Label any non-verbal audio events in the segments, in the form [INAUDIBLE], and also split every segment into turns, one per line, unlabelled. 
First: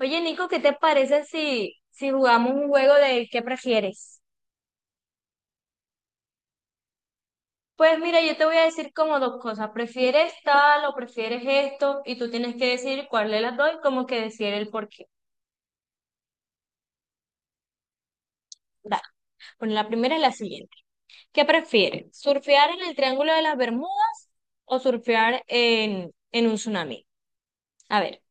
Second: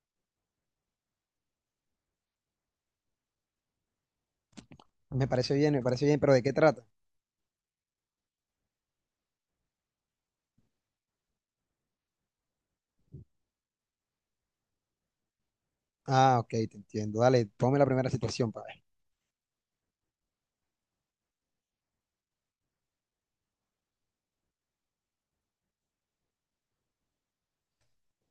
Oye, Nico, ¿qué te parece si jugamos un juego de qué prefieres?
Me parece bien, pero ¿de qué trata?
Pues mira, yo te voy a decir como dos cosas. ¿Prefieres tal o prefieres esto? Y tú tienes que decir cuál de las dos y como que decir el por qué.
Ah, ok, te entiendo. Dale, ponme la primera situación para ver.
Dale. Bueno, la primera es la siguiente. ¿Qué prefieres? ¿Surfear en el Triángulo de las Bermudas o surfear en un tsunami? A ver,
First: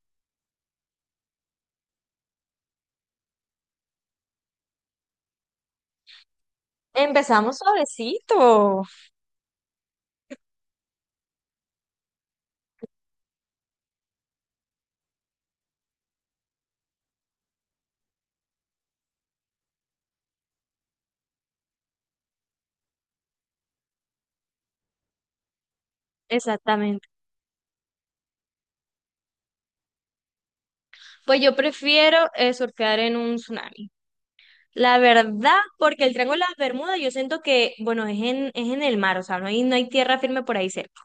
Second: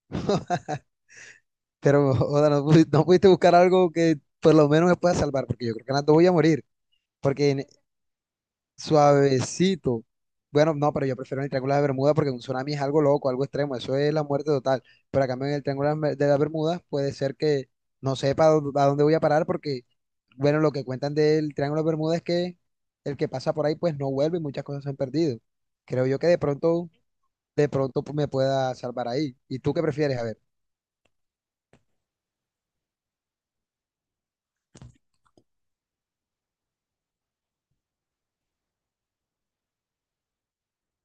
Pero, [LAUGHS] o sea, no, no pudiste buscar algo que por lo menos me pueda salvar, porque yo creo que en las dos voy a morir. Porque
empezamos
en-
suavecito.
Suavecito. Bueno, no, pero yo prefiero el Triángulo de Bermuda porque un tsunami es algo loco, algo extremo. Eso es la muerte total. Pero a cambio en el Triángulo de las Bermudas puede ser que no sepa a dónde voy a parar porque, bueno, lo que cuentan del Triángulo de Bermuda es que el que pasa por ahí pues no vuelve y muchas cosas se han perdido. Creo yo que de pronto
Exactamente.
de pronto pues, me pueda salvar ahí. ¿Y tú qué prefieres? A ver,
Pues yo prefiero surfear en un tsunami. La verdad, porque el Triángulo de las Bermudas yo siento que, bueno, es en el mar, o sea, no hay tierra firme por ahí cerca.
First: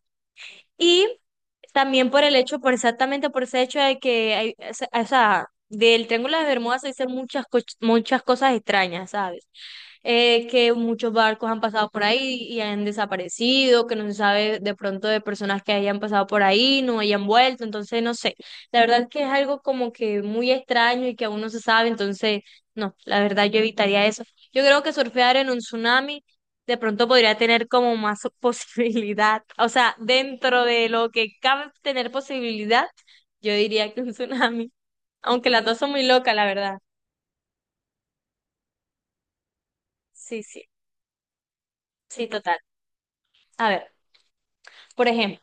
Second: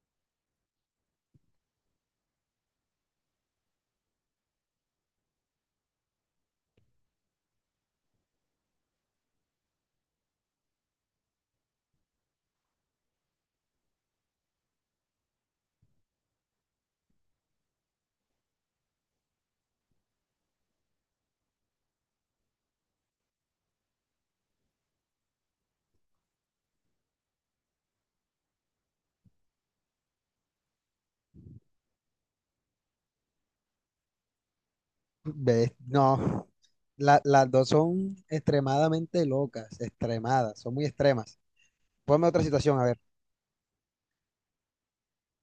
Y también por el hecho, por exactamente por ese hecho de que, hay, o sea, del Triángulo de Bermuda se dicen muchas cosas extrañas, ¿sabes? Que muchos barcos han pasado por ahí y han desaparecido, que no se sabe de pronto de personas que hayan pasado por ahí, no hayan vuelto, entonces no sé. La verdad es que es algo como que muy extraño y que aún no se sabe, entonces no, la verdad yo evitaría eso. Yo creo que surfear en un tsunami de pronto podría tener como más [LAUGHS] posibilidad. O sea, dentro de lo que cabe tener posibilidad, yo diría que un tsunami. Aunque las
ves,
dos son muy locas, la
no,
verdad.
las dos son extremadamente locas,
Sí,
extremadas,
sí,
son muy extremas. Ponme
sí,
otra
total.
situación, a ver.
A ver, por ejemplo,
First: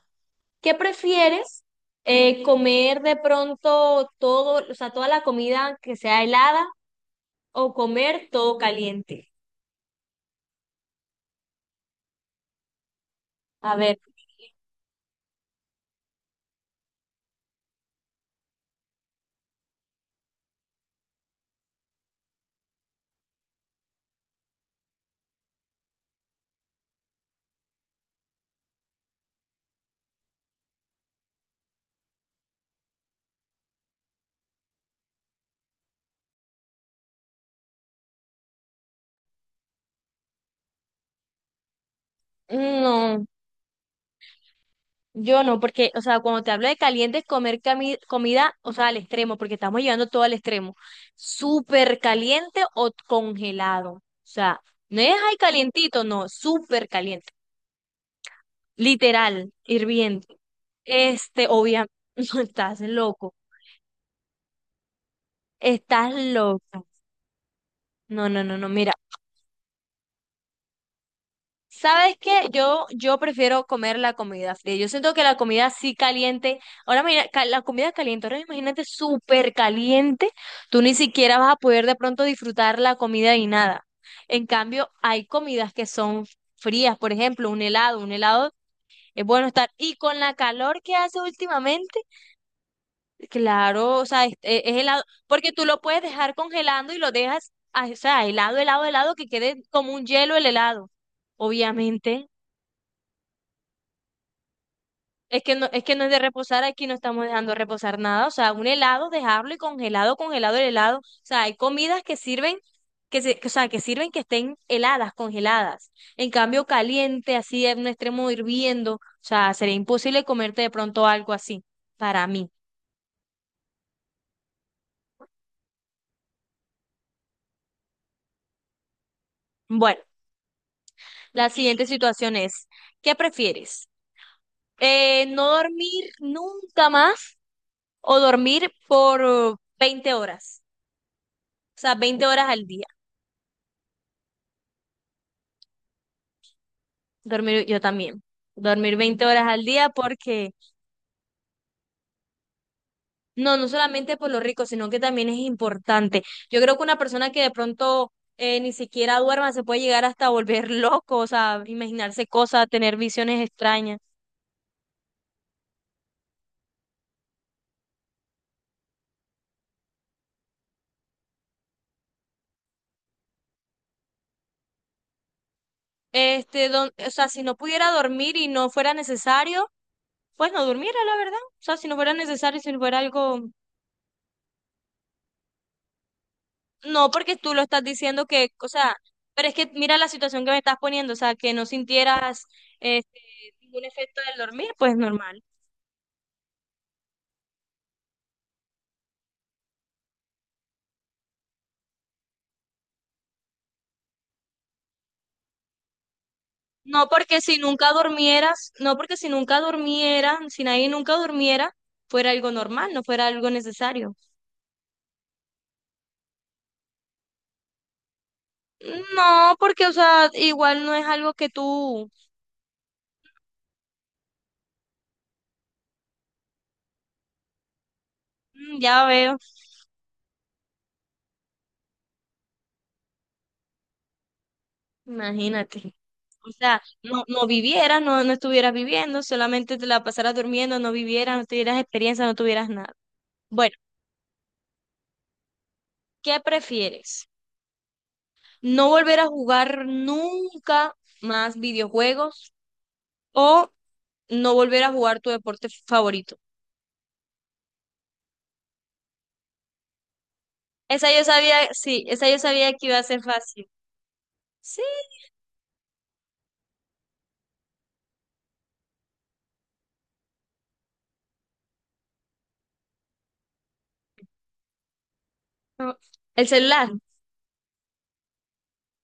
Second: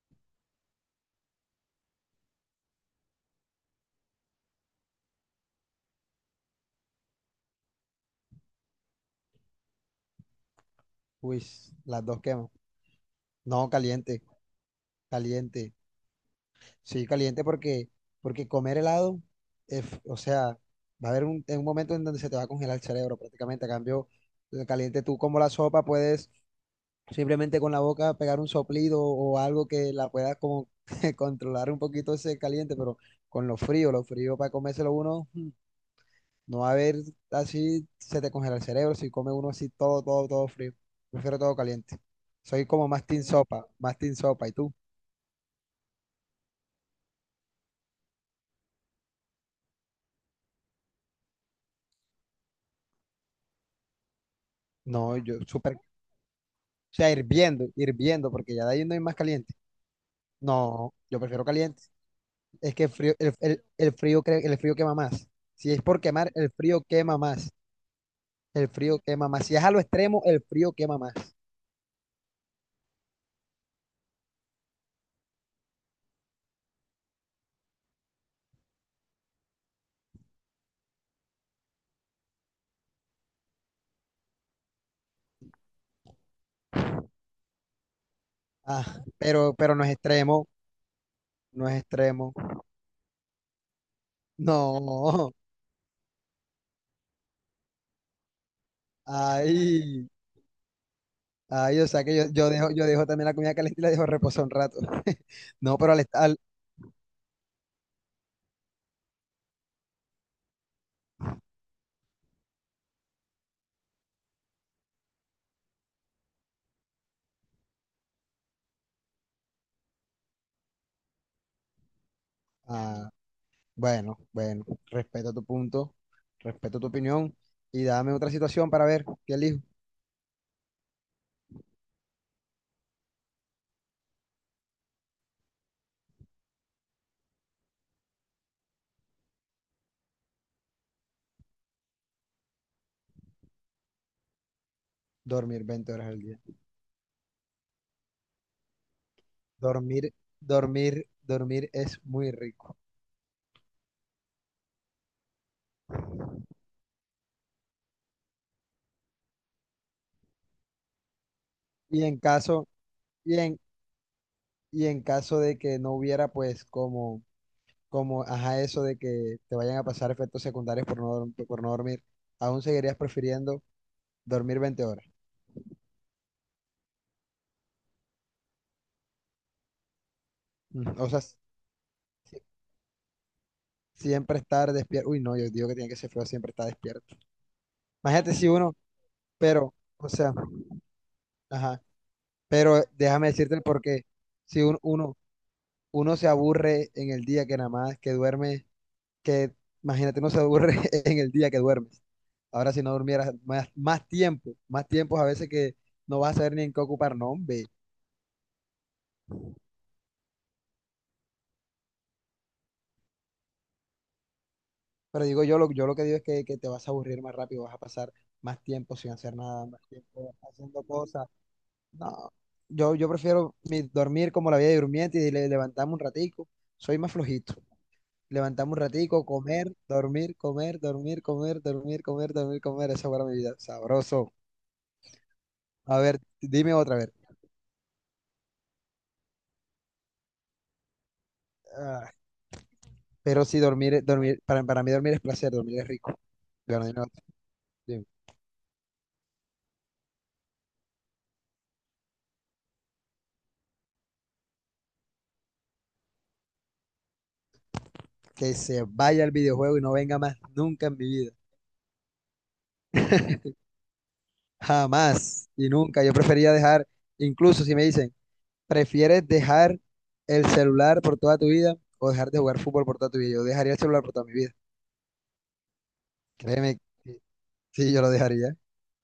¿qué prefieres? ¿Comer de pronto todo, o sea, toda la comida que sea helada o comer todo caliente?
Uy, las dos quemo. No,
A ver,
caliente, caliente. Sí, caliente porque comer helado, o sea, va a haber en un momento en donde se te va a congelar el cerebro prácticamente. A cambio, el caliente tú como la sopa puedes simplemente con la boca pegar un soplido o algo que la pueda como [LAUGHS] controlar un poquito ese caliente, pero con lo frío, para comérselo uno, no va a haber así, se te congela el cerebro si come uno así todo, todo, todo frío. Prefiero todo caliente. Soy como más team
no.
sopa, más team sopa. ¿Y tú?
Yo no, porque, o sea, cuando te hablo de caliente es comida, o sea, al extremo, porque estamos llevando todo al extremo. Súper caliente o congelado. O sea, no es
No,
ahí
yo súper, o
calientito, no, súper
sea,
caliente.
hirviendo, hirviendo, porque ya de ahí no hay más
Literal,
caliente.
hirviendo.
No, yo prefiero
Este,
caliente.
obviamente, [LAUGHS] no,
Es
estás
que el frío,
loco,
el frío, el frío quema más. Si es por
estás
quemar, el frío
loco.
quema más.
No, no, no, no,
El
mira.
frío quema más. Si es a lo extremo, el frío quema más.
¿Sabes qué? Yo prefiero comer la comida fría. Yo siento que la comida sí caliente, ahora mira, la comida caliente, ahora imagínate súper caliente, tú ni siquiera vas a poder de pronto disfrutar la comida y nada. En cambio, hay comidas que son frías, por ejemplo, un helado
Ah,
es bueno
pero,
estar.
pero no es
Y con la
extremo,
calor que hace
no es
últimamente,
extremo.
claro, o sea, es helado,
No,
porque tú lo puedes dejar congelando y lo dejas, ah, o sea, helado, helado, helado, que quede como un
ay,
hielo el helado,
ay, o sea que yo,
obviamente.
yo dejo también la comida caliente y la dejo reposar un rato. [LAUGHS]
Es que no,
No,
es
pero
que no es de reposar, aquí no estamos dejando reposar nada. O sea, un helado, dejarlo y congelado, congelado el helado. O sea, hay comidas que sirven, o sea, que sirven que estén heladas, congeladas. En cambio, caliente, así en un extremo hirviendo. O sea, sería imposible comerte de pronto algo así, para mí.
ah, bueno, bueno, respeto tu punto, respeto tu opinión y dame otra situación para ver qué elijo.
Bueno, la siguiente situación es, ¿qué prefieres? ¿No dormir nunca más o dormir por 20 horas? O sea, 20 horas al día.
Dormir 20 horas al día.
Dormir, yo también. Dormir 20 horas al día
Dormir,
porque,
dormir, dormir es muy rico.
no, no solamente por lo rico, sino que también es importante. Yo creo que una persona que de pronto ni siquiera duerma se puede llegar hasta volver [LAUGHS] loco, o sea,
Y en
imaginarse cosas,
caso,
tener
y
visiones
en,
extrañas.
y en caso de que no hubiera, pues, como, ajá, eso de que te vayan a pasar efectos secundarios por no dormir, aún seguirías prefiriendo dormir 20 horas.
O sea, si no pudiera dormir y no fuera necesario, pues no durmiera,
O
la
sea,
verdad. O sea, si no fuera necesario, si fuera algo.
siempre estar despierto. Uy, no, yo digo que tiene que ser feo siempre estar
No,
despierto.
porque tú lo estás diciendo
Imagínate si
que, o
uno,
sea, pero es que
pero,
mira la
o sea,
situación que me estás poniendo, o sea, que no
ajá,
sintieras
pero
este,
déjame decirte el
ningún
porqué.
efecto del
Si
dormir, pues
uno,
normal.
uno se aburre en el día que nada más que duerme, que imagínate, uno se aburre [LAUGHS] en el día que duermes. Ahora si no durmieras más, más tiempo, más tiempos a veces que no vas a saber ni en qué
No,
ocupar, no,
porque si
hombre.
nunca durmieras, no, porque si nunca durmiera, si nadie nunca durmiera, fuera algo normal, no fuera algo necesario.
Pero digo yo, yo lo que digo es que te vas a aburrir más rápido, vas a pasar más tiempo sin hacer
No,
nada, más
porque, o sea,
tiempo haciendo
igual no es
cosas.
algo que tú.
No, yo prefiero dormir como la vida de durmiente y levantarme un ratico. Soy más flojito. Levantarme un
Mm, ya
ratico,
veo,
comer, dormir, comer, dormir, comer, dormir, comer, dormir, comer. Esa fuera mi vida. Sabroso.
imagínate.
A ver,
O
dime
sea,
otra vez.
no, no vivieras, no, no estuvieras viviendo, solamente te la pasaras durmiendo, no vivieras, no tuvieras
Ah,
experiencia, no tuvieras nada.
pero sí,
Bueno.
dormir, dormir, para mí dormir es placer, dormir es rico.
¿Qué
Bueno, dime otra.
prefieres?
Dime.
¿No volver a jugar nunca más videojuegos o no volver a jugar tu deporte favorito?
Que se vaya el videojuego y no venga más nunca en mi
Esa yo
vida.
sabía, sí, esa yo sabía que iba a ser fácil. Sí,
Jamás y nunca. Yo prefería dejar, incluso si me dicen, ¿prefieres dejar el celular por toda tu vida o dejar de jugar fútbol por toda tu vida? Yo dejaría el celular por toda mi vida.
no. El
Créeme,
celular.
que sí, yo lo dejaría.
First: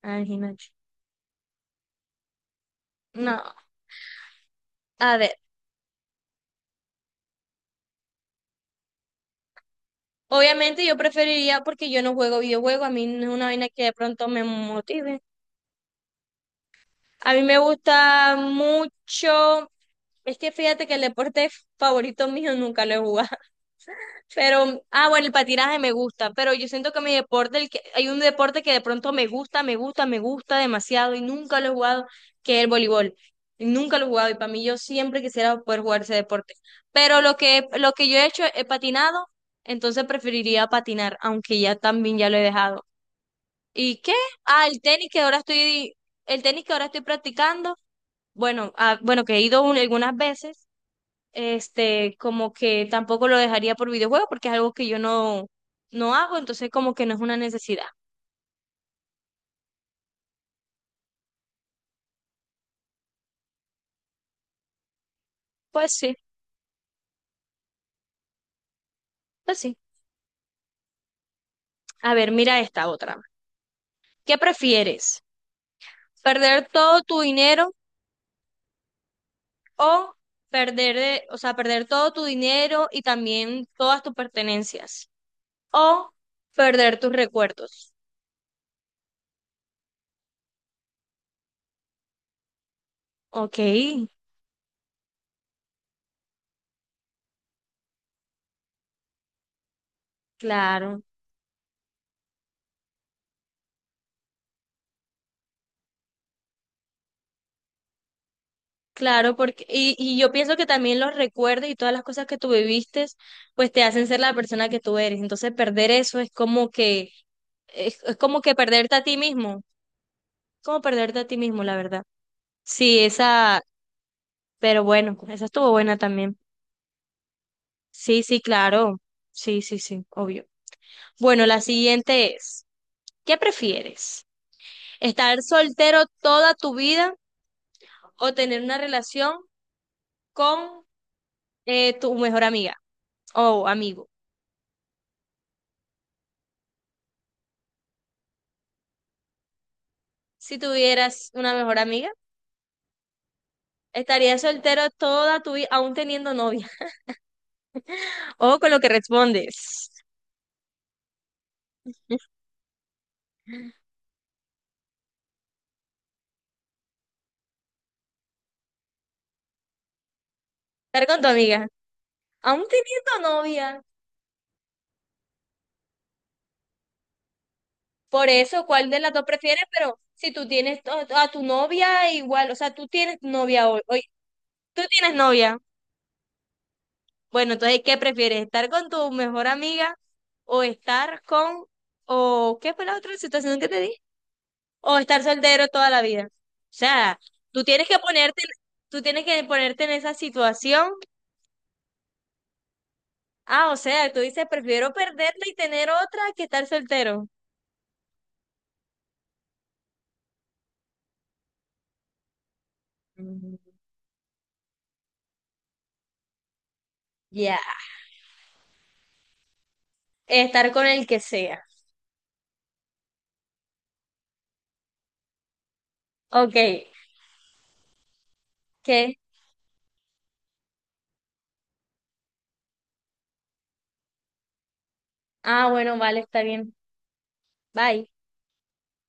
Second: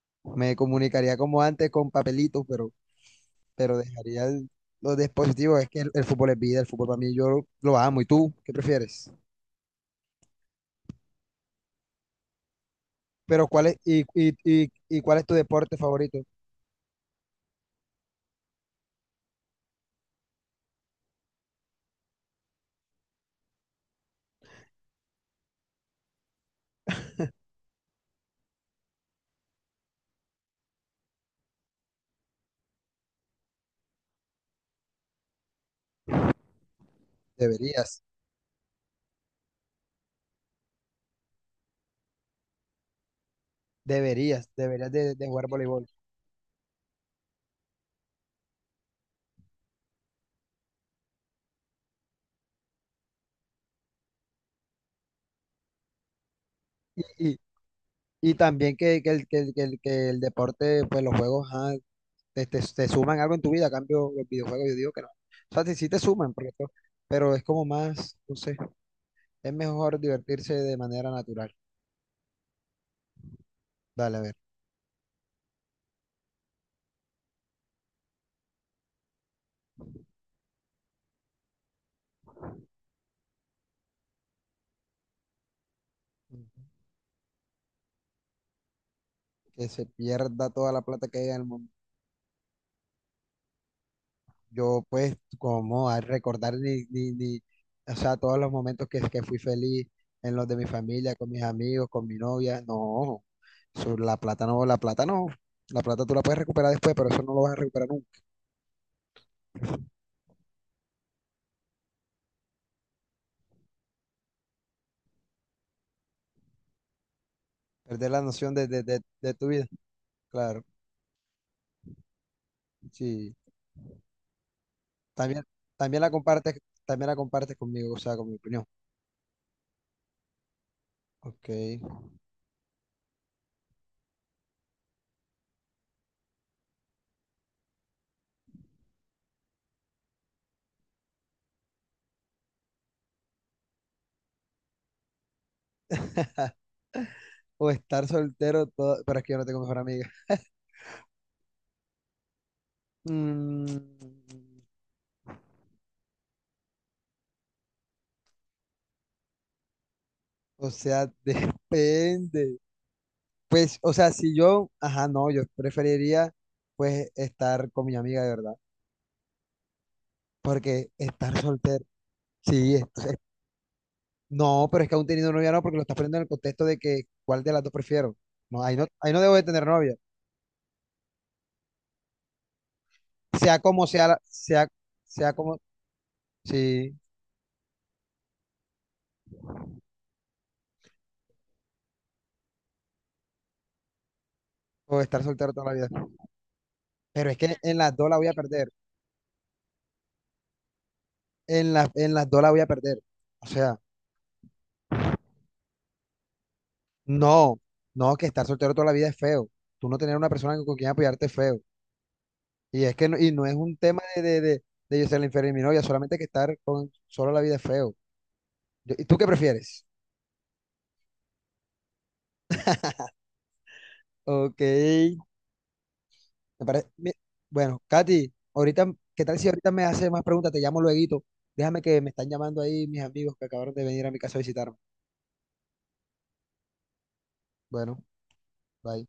Ah,
Me
imagínate.
comunicaría como antes con papelitos, pero,
No,
pero dejaría los
a ver.
dispositivos. Es que el fútbol es vida, el fútbol para mí yo lo amo. ¿Y tú qué prefieres?
Obviamente yo preferiría porque yo no juego videojuegos, a mí no es una
Pero
vaina
¿cuál es,
que de
y,
pronto
y,
me
y, y cuál
motive.
es tu deporte favorito?
A mí me gusta mucho, es que fíjate que el deporte favorito mío nunca lo he jugado. Pero, ah, bueno, el patinaje me gusta, pero yo siento que mi deporte, el que, hay un deporte que de pronto me gusta demasiado y nunca lo he jugado, que es el voleibol. Nunca lo he jugado y para mí yo siempre quisiera poder jugar ese deporte. Pero lo
Deberías,
que yo he hecho, he patinado, entonces preferiría patinar, aunque ya también ya lo he dejado. ¿Y qué?
deberías,
Ah,
deberías de, de jugar voleibol.
el tenis que ahora estoy practicando, bueno, ah, bueno, que he ido algunas veces como que tampoco lo dejaría por videojuegos porque es algo que yo no, no hago, entonces como que no es una
Y,
necesidad.
Y también que el, que, el, que el que el deporte, pues los juegos, ajá, te, te suman algo en tu vida, a cambio los videojuegos, yo digo que no. O sea, sí, sí
Pues
te
sí,
suman, porque pero es como más, no sé, es
pues sí.
mejor divertirse de manera natural.
A ver, mira esta otra.
Dale, a ver,
¿Qué prefieres? ¿Perder todo tu dinero o perder, de- o sea, perder todo tu dinero y también todas tus pertenencias? O
Ujú.
perder tus recuerdos.
Que se pierda toda la plata que hay en el mundo.
Ok,
Yo, pues, como a recordar ni, o sea, todos los momentos que fui feliz en los de mi
claro.
familia, con mis amigos, con mi novia, no, eso, la plata no, la plata no, la plata tú la puedes recuperar después, pero eso no lo vas a recuperar nunca.
Claro, porque, y yo pienso que también los recuerdos y todas las cosas que tú viviste, pues te hacen ser la persona que tú eres. Entonces, perder eso
Perder
es
la
como
noción
que
de, de,
perderte
de-
a ti
de tu
mismo,
vida, claro.
como perderte a ti mismo, la verdad. Sí,
Sí.
esa, pero bueno,
También,
esa estuvo buena
también la
también.
compartes, también la compartes conmigo, o sea,
Sí,
con mi
sí,
opinión.
claro. Sí, sí, sí, obvio. Bueno,
Ok.
la siguiente es, ¿qué prefieres? ¿Estar soltero toda tu vida o tener una relación con tu mejor amiga o amigo?
O estar soltero todo, pero es que yo no tengo mejor amiga.
Si tuvieras una mejor amiga,
Mm,
estarías soltero toda tu vida, aún teniendo novia. [LAUGHS] O con lo que respondes.
o sea, [LAUGHS] depende. Pues, o sea, si yo, ajá, no, yo preferiría pues estar con mi amiga de verdad. Porque
Estar con tu
estar
amiga,
soltero,
aún
sí,
teniendo novia.
no, pero es que aún teniendo novia no, porque lo estás poniendo en el contexto de que cuál de las dos prefiero.
Por
No,
eso,
ahí no,
¿cuál de las
ahí no
dos
debo de
prefieres?
tener novia.
Pero si tú tienes a tu novia, igual, o sea, tú tienes
Sea
novia
como sea, sea,
tú tienes
sea
novia.
como, sí,
Bueno, entonces, ¿qué prefieres? ¿Estar con tu mejor amiga o estar con, o qué fue la otra situación que te di?
o
O
estar
estar
soltero
soltero
toda la
toda
vida.
la vida. O sea,
Pero es que
tú
en
tienes
las
que
dos la voy a
ponerte,
perder.
tú tienes que ponerte en esa situación.
En las dos la voy a perder. O
Ah, o
sea,
sea, tú dices, prefiero perderla y tener otra que estar soltero.
no, no, que estar soltero toda la vida es feo. Tú no tener una persona con quien apoyarte es feo. Y es que no, y no es
Mm.
un tema de yo ser la inferior de mi novia, solamente que estar con solo la vida
Ya.
es feo. ¿Y tú qué prefieres?
Estar con el que sea.
Ok, me
Ok,
parece, bueno, Katy, ahorita,
¿qué?
¿qué tal si ahorita me haces más preguntas? Te llamo lueguito. Déjame que me están llamando ahí mis amigos que acabaron de venir a mi casa a visitar.
Ah, bueno, vale, está bien.
Bueno,
Bye.
bye.